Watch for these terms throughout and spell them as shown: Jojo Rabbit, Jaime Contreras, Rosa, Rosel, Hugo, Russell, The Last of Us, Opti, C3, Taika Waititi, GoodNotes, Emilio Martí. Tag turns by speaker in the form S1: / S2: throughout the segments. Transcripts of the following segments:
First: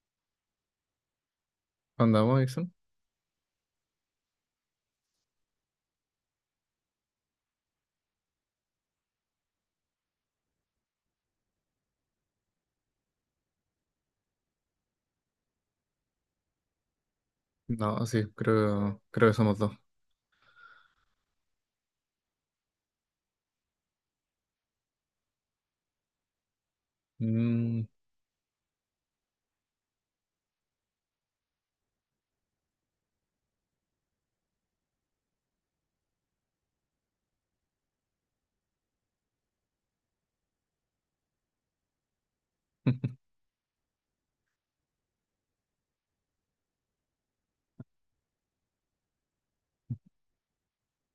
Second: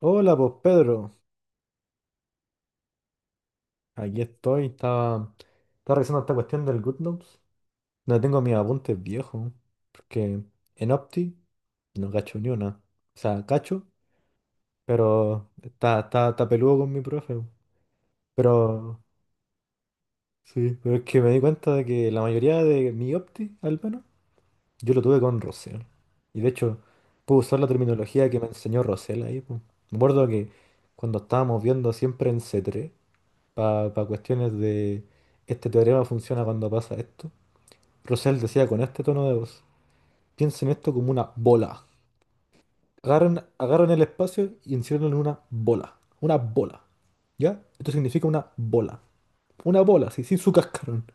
S1: Hola, pues Pedro,
S2: ¿Andamos, Dixon?
S1: aquí estoy. Estaba revisando esta cuestión del GoodNotes. No tengo mis apuntes viejos, porque en Opti no cacho ni una. O sea, cacho, pero está peludo con mi profe.
S2: No, sí,
S1: Pero
S2: creo que somos dos.
S1: sí, pero es que me di cuenta de que la mayoría de mi Opti, al menos, yo lo tuve con Rosel. Y de hecho, pude usar la
S2: Mm.
S1: terminología que me enseñó Rosel ahí, po. Me acuerdo que cuando estábamos viendo siempre en C3, para cuestiones de este teorema funciona cuando pasa esto. Russell decía con este tono de voz, piensen esto como una bola. Agarren, agarren el espacio y enciérrenlo en una bola. Una bola. ¿Ya? Esto significa una bola. Una bola, sí, sin su cascarón.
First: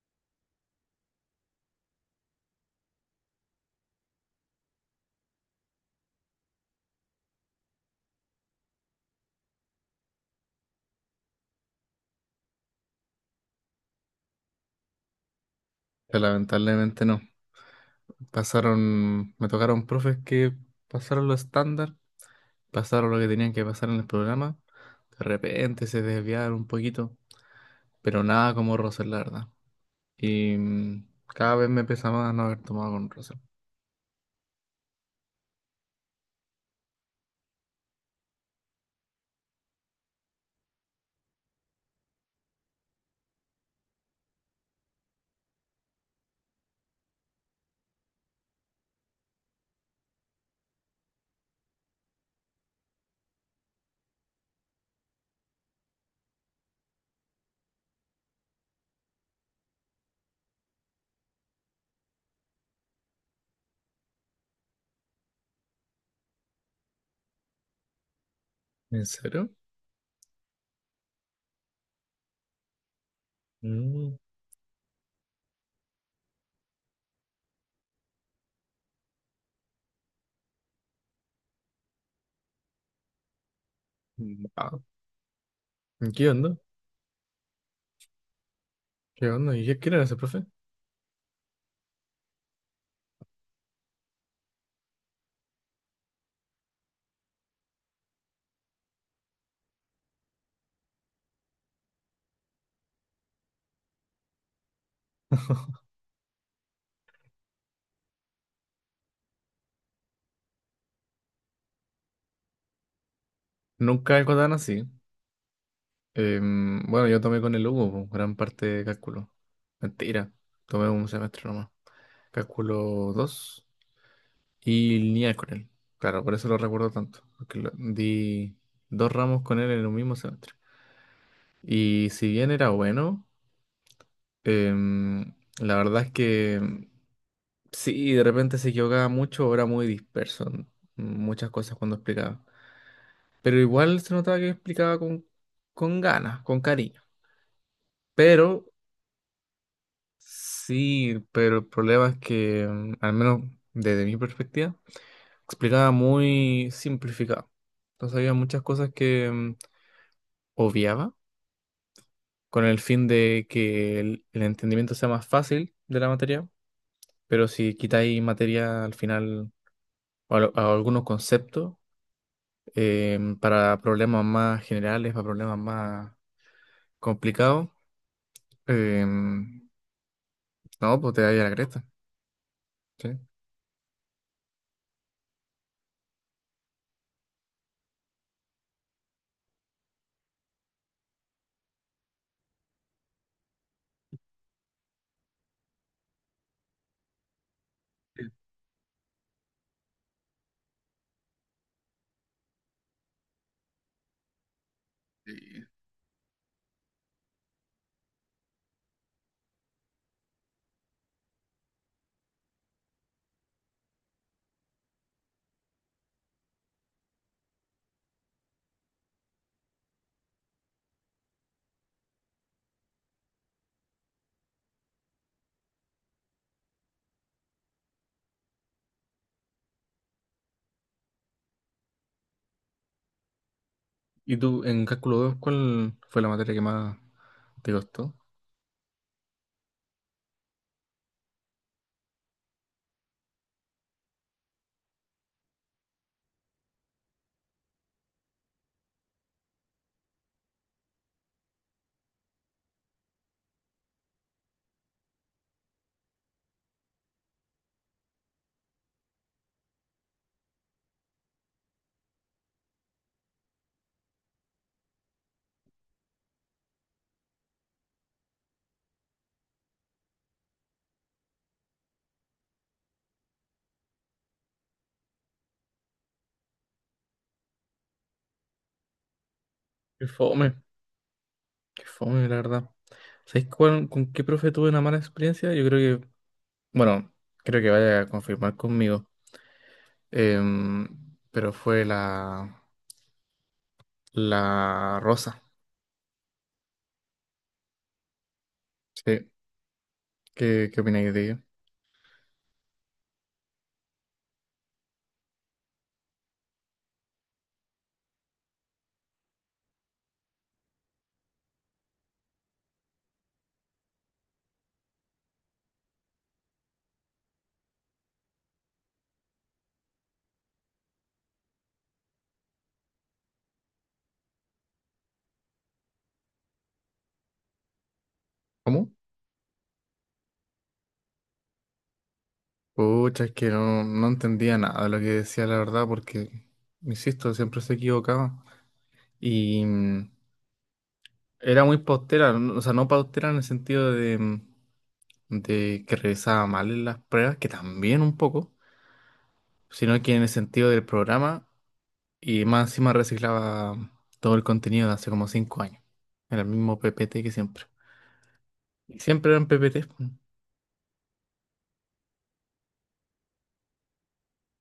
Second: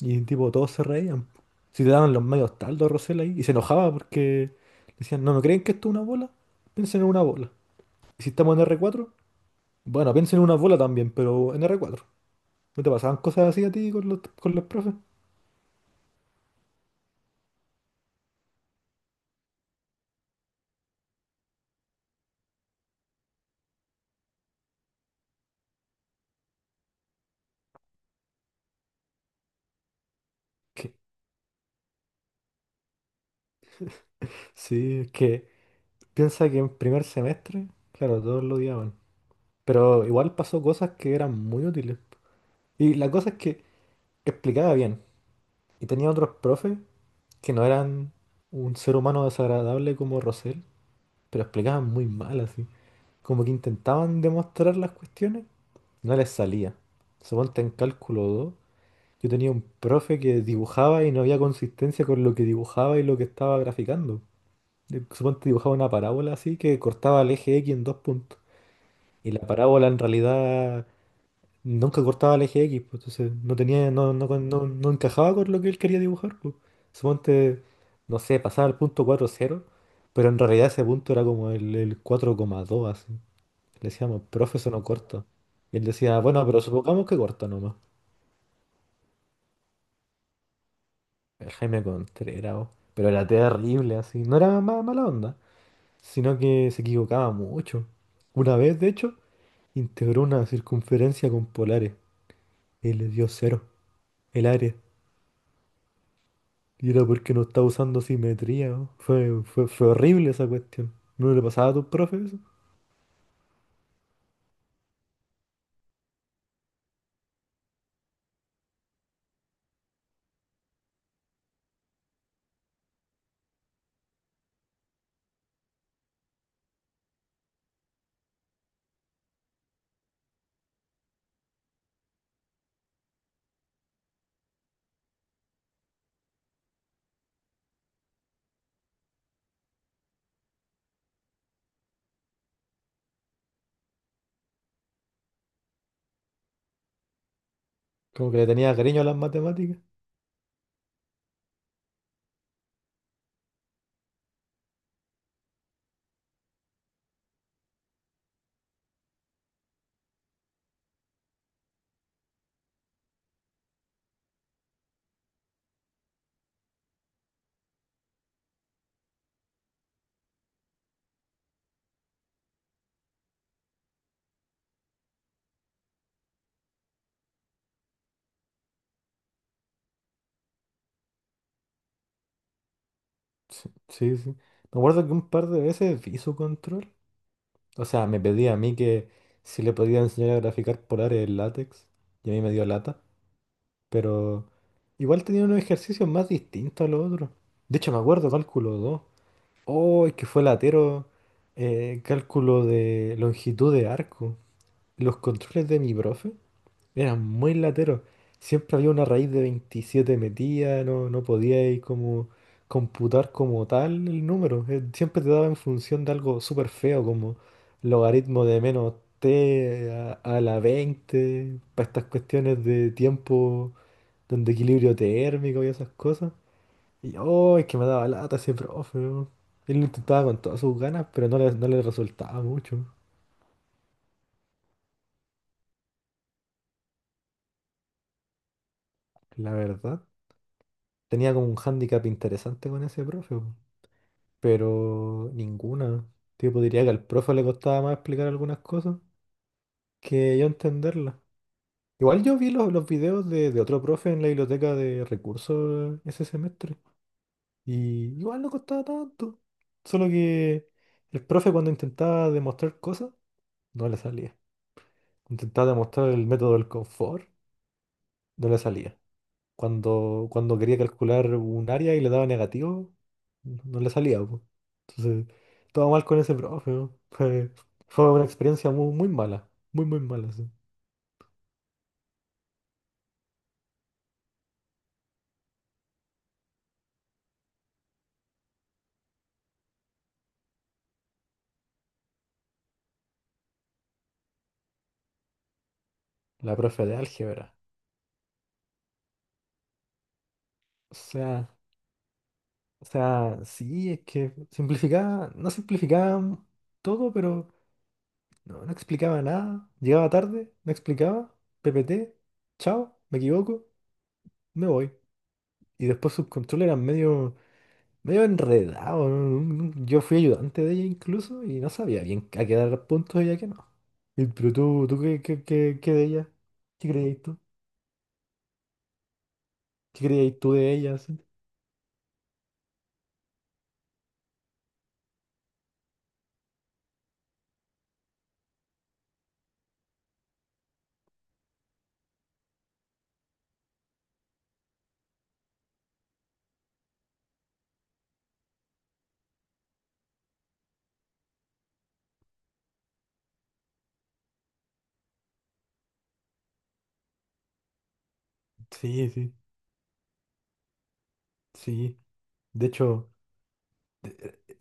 S1: Y tipo, todos se reían. Si te daban los medios taldos a Rosell ahí. Y se enojaba porque decían, no, ¿no creen que esto es una bola? Piensen en una bola. Y si estamos en r cuatro, bueno, piensen en una bola también, pero en r cuatro. ¿No te pasaban cosas así a ti con los profes?
S2: Pero lamentablemente no. Pasaron, me tocaron profes que pasaron lo estándar, pasaron lo que tenían que pasar en el programa. De repente se desviaron un poquito, pero nada como Russell, la verdad. Y
S1: Que
S2: cada vez me pesa más no haber tomado con Russell.
S1: Sí, es que piensa que en primer semestre, claro, todos lo odiaban. Pero igual pasó cosas que eran muy útiles. Y la cosa es que explicaba bien. Y tenía otros profes que no eran un ser humano desagradable como Rosel, pero explicaban muy mal así. Como que intentaban demostrar las cuestiones, no les salía. Suponte en cálculo 2 yo tenía un profe que dibujaba y no había consistencia con lo que dibujaba y lo que estaba graficando. Suponte dibujaba una parábola así que cortaba el eje X en dos puntos.
S2: ¿En
S1: Y la
S2: serio?
S1: parábola en realidad nunca cortaba el eje X, pues, entonces no tenía, no,
S2: Mm,
S1: no, no, no encajaba con lo que él quería dibujar, pues. Suponte, no sé, pasaba al punto cuatro coma cero, pero en realidad ese punto era como el cuatro coma dos así. Le decíamos, profe, eso no
S2: wow.
S1: corta. Y él decía,
S2: ¿Qué
S1: bueno,
S2: onda?
S1: pero supongamos que corta nomás.
S2: ¿Qué onda? ¿Y quién era ese profe?
S1: El Jaime Contreras, oh, pero era terrible así. No era mala onda, sino que se equivocaba mucho. Una vez, de hecho, integró una circunferencia con polares y le dio cero el área. Y era porque no estaba usando simetría, ¿no? Fue horrible esa cuestión. ¿No le pasaba a tus profes eso?
S2: Nunca algo tan así. Bueno, yo tomé con el Hugo, po, gran parte de cálculo. Mentira, tomé un semestre nomás. Cálculo 2 y lineal con él. Claro, por eso lo recuerdo tanto, porque di dos ramos con él en un mismo semestre. Y si bien era bueno, la verdad es que sí, de repente se equivocaba mucho, o era muy disperso en muchas cosas cuando explicaba. Pero igual se notaba que explicaba con ganas, con cariño.
S1: Como que
S2: Pero
S1: le tenía cariño a las matemáticas.
S2: sí, pero el problema es que, al menos desde mi perspectiva, explicaba muy simplificado. Entonces había muchas cosas que obviaba con el fin de que el entendimiento sea más fácil de la materia, pero si quitáis materia al final o a algunos conceptos para problemas más generales, para problemas más complicados, em, no, pues te da a la cresta. ¿Sí?
S1: Sí, sí, sí. Me acuerdo que un par de veces hizo control. O sea, me pedía a mí que si le podía enseñar a graficar polares en látex. Y a mí me dio lata. Pero igual tenía unos ejercicios más distintos a los otros. De hecho, me acuerdo cálculo 2. Oh, es que fue latero. Cálculo de longitud de arco. Los controles de mi profe eran muy lateros. Siempre había una raíz de 27 metida, no podíais como computar como tal el número. Siempre te daba en función de algo súper feo, como logaritmo de menos t a la 20 para estas cuestiones de tiempo, donde equilibrio térmico y esas cosas. Y oh, es que me daba lata ese profe, weón. Él lo intentaba con todas sus ganas, pero no le resultaba mucho,
S2: ¿Y tú en cálculo 2 cuál fue la materia que más te costó?
S1: la verdad. Tenía como un hándicap interesante con ese profe, weón, pero ninguna. Tipo, diría que al profe le costaba más explicar algunas cosas que yo entenderlas. Igual yo vi los videos de otro profe en la biblioteca de recursos ese semestre. Y igual no costaba tanto. Solo que el profe cuando intentaba demostrar cosas, no le salía. Intentaba demostrar el método del confort, no le salía. Cuando quería calcular un área y le daba negativo, no le salía, po. Entonces, todo mal con ese profe, ¿no? Fue una experiencia muy, muy
S2: Qué
S1: mala, sí.
S2: fome, qué fome, la verdad. ¿Sabes con qué profe tuve una mala experiencia? Yo creo que, bueno, creo que vaya a confirmar conmigo. Em, pero fue la, Rosa.
S1: La profe de álgebra.
S2: Sí, ¿qué
S1: O
S2: opináis de ella?
S1: sea, o sea, sí, es que simplificaba, no simplificaba todo, pero no explicaba nada. Llegaba tarde, no explicaba, PPT, chao, me equivoco, me voy. Y después sus controles eran medio enredado, ¿no? Yo fui ayudante de ella incluso y no sabía bien a qué dar puntos y a qué no. Pero tú, ¿tú qué de ella? ¿Qué creías tú?
S2: ¿Cómo?
S1: ¿Qué creías tú de ella así?
S2: Pucha, es que no, no entendía nada de lo que decía, la verdad, porque, insisto, siempre se equivocaba. Y era muy paustera, o sea, no paustera en el sentido de que revisaba mal en las pruebas, que también un poco, sino que en el sentido del programa y más encima reciclaba todo el contenido de hace como 5 años. Era el mismo PPT que siempre. Y
S1: Sí,
S2: siempre
S1: sí,
S2: eran PPT.
S1: sí. De hecho,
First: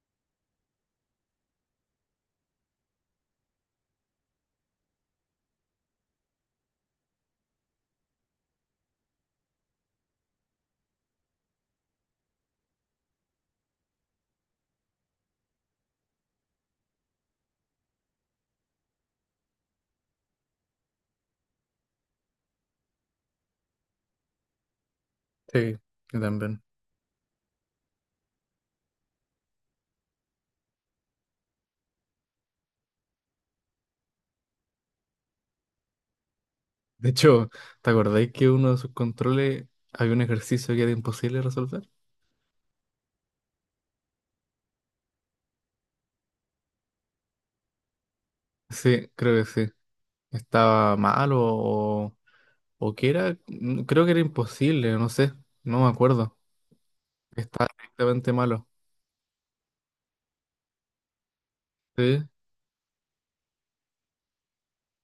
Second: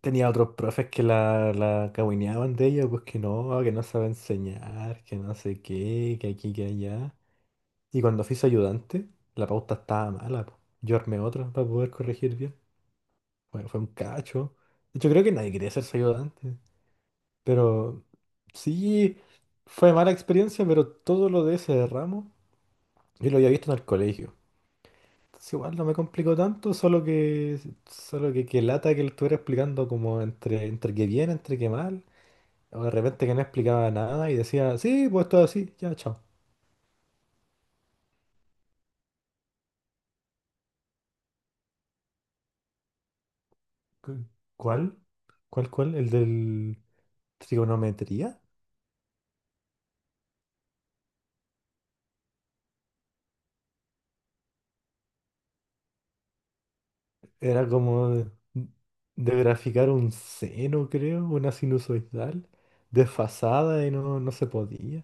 S1: tenía otros profes que la cahuineaban de ella, pues que no sabe enseñar, que no sé qué, que aquí, que allá. Y cuando fui su ayudante, la pauta estaba mala, po. Yo armé otra para poder corregir bien. Bueno, fue un cacho. De hecho, creo que nadie quería ser su ayudante. Pero sí, fue mala experiencia, pero todo lo de ese ramo yo lo había visto en el colegio. Entonces igual
S2: Sí,
S1: no me
S2: yo
S1: complicó
S2: también.
S1: tanto, solo que, que lata que lo estuviera explicando como entre que bien, entre que mal. O de repente que no explicaba nada y decía, sí, pues todo así, ya, chao.
S2: De hecho, ¿te acordáis que uno de sus controles había un ejercicio que era imposible resolver?
S1: Cu- ¿Cuál? ¿Cuál? ¿El del trigonometría?
S2: Sí, creo que sí. Estaba mal o que era, creo que era imposible, no sé, no me acuerdo. Estaba
S1: Era como de,
S2: directamente malo.
S1: de graficar un seno, creo, una
S2: Sí.
S1: sinusoidal, desfasada y no se podía.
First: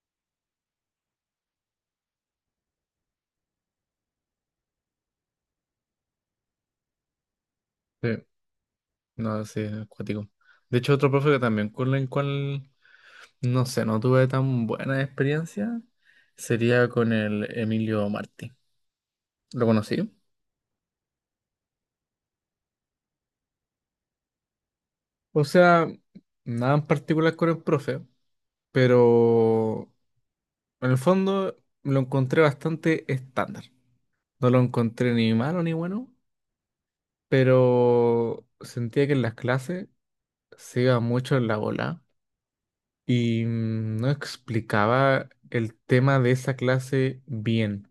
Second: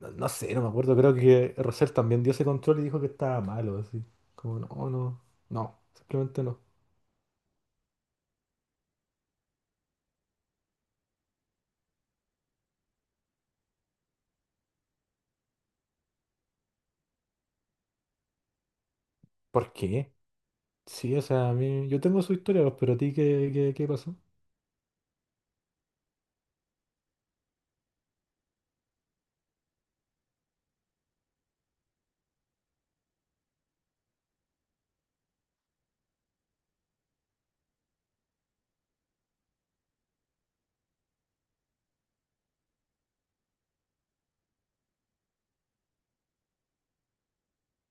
S1: No, no sé, no me acuerdo. Creo que Rosell también dio ese control y dijo que estaba malo, así. Como, no, no, no, simplemente no.
S2: Sí. No, sí, es acuático. De hecho, otro profe que también con el cual, no sé, no tuve tan buena experiencia sería con el Emilio Martí. ¿Lo
S1: ¿Por
S2: conocí?
S1: qué? Sí, o sea, a mí, yo tengo su historia, pues, pero a ti, ¿qué pasó?
S2: O sea, nada en particular con el profe, pero en el fondo lo encontré bastante estándar. No lo encontré ni malo ni bueno, pero sentía que en las clases se iba mucho en la bola y no explicaba el tema de esa clase bien.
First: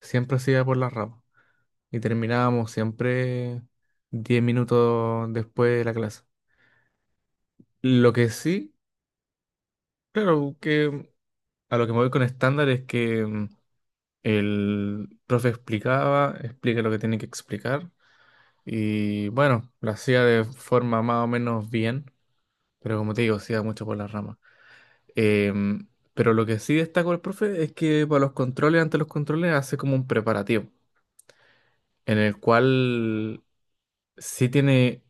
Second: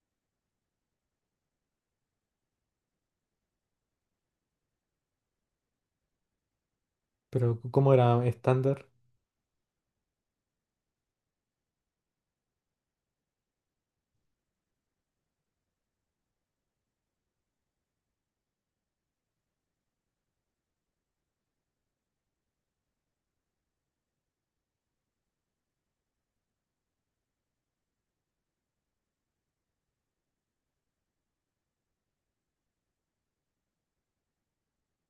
S2: Siempre se iba por las ramas y terminábamos siempre 10 minutos después de la clase.
S1: Pero, ¿cómo
S2: Lo
S1: era?
S2: que sí,
S1: ¿Estándar?
S2: claro, que a lo que me voy con estándar es que el profe explicaba, explica lo que tiene que explicar y bueno, lo hacía de forma más o menos bien, pero como te digo, se iba mucho por las ramas. Em, pero lo que sí destaco el profe es que para los controles, ante los controles, hace como un preparativo en el cual sí tiene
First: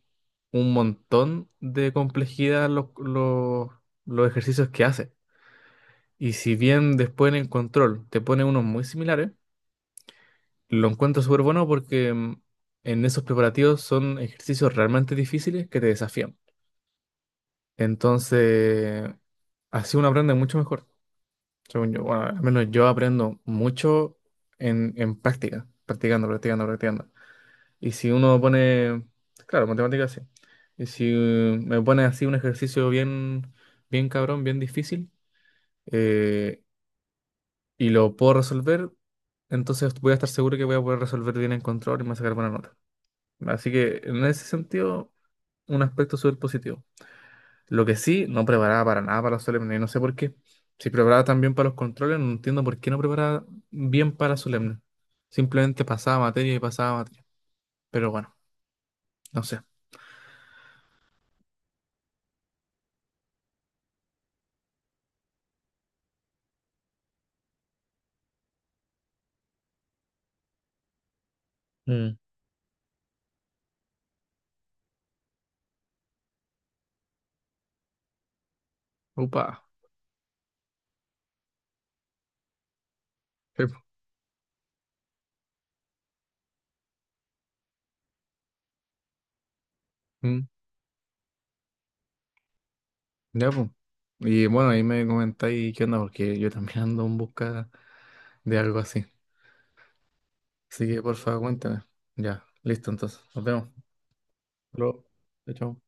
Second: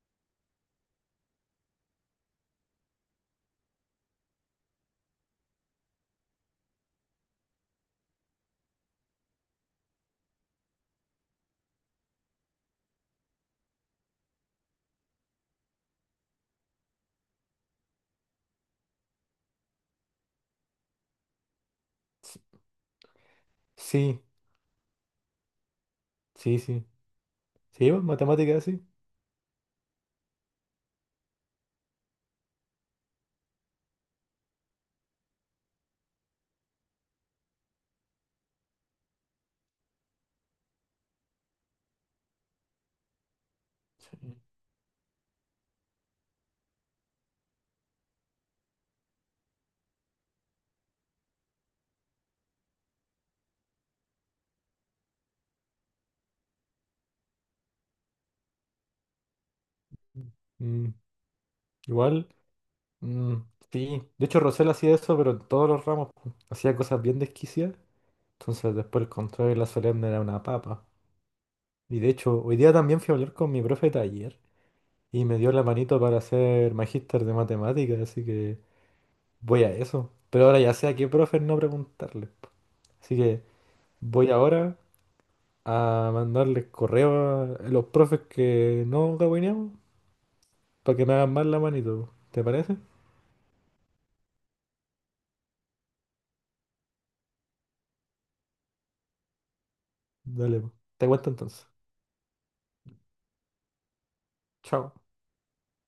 S2: un montón de complejidad los, los ejercicios que hace. Y si bien después en el control te pone unos muy similares, lo encuentro súper bueno porque en esos preparativos son ejercicios realmente difíciles que te desafían. Entonces, así uno aprende mucho mejor. Según yo, bueno,
S1: S-
S2: al menos yo aprendo mucho
S1: Sí,
S2: en práctica, practicando,
S1: sí,
S2: practicando,
S1: sí.
S2: practicando.
S1: ¿Sí?
S2: Y
S1: Pues,
S2: si uno
S1: ¿matemáticas? Sí.
S2: pone, claro, matemáticas sí. Y si me pone así un ejercicio bien, bien cabrón, bien difícil, eh, y lo puedo resolver, entonces voy a estar seguro que voy a poder resolver bien en control y me voy a sacar buena nota. Así que en
S1: Sí.
S2: ese sentido, un aspecto súper positivo. Lo que sí, no preparaba para nada para los solemnes, y no sé por qué. Si preparaba tan bien para los controles, no entiendo por qué no preparaba bien para solemnes. Simplemente pasaba materia y pasaba materia. Pero bueno, no sé.
S1: Mm, igual, mm, sí. De hecho, Rosell hacía eso, pero en todos los ramos, pues. Hacía cosas bien desquiciadas. Entonces, después el control de la solemne era una papa. Y de
S2: Mm.
S1: hecho, hoy día también fui a hablar con mi profe de taller, y me dio la manito para ser magíster de matemáticas, así que
S2: Upa.
S1: voy a eso. Pero ahora ya sé a qué profe no preguntarle, po. Así que voy ahora a mandarles correo a los profes que no cabineamos
S2: Mm,
S1: para que me hagan más la manito, po. ¿Te parece?
S2: ya, pues. Y bueno, ahí me comentáis qué onda, porque yo también ando en busca de algo así.
S1: Dale, po.
S2: Así que
S1: Te
S2: por
S1: cuento
S2: favor
S1: entonces.
S2: cuéntame. Ya, listo entonces. Nos vemos. Hasta
S1: Chao.
S2: luego. Chao. Chao.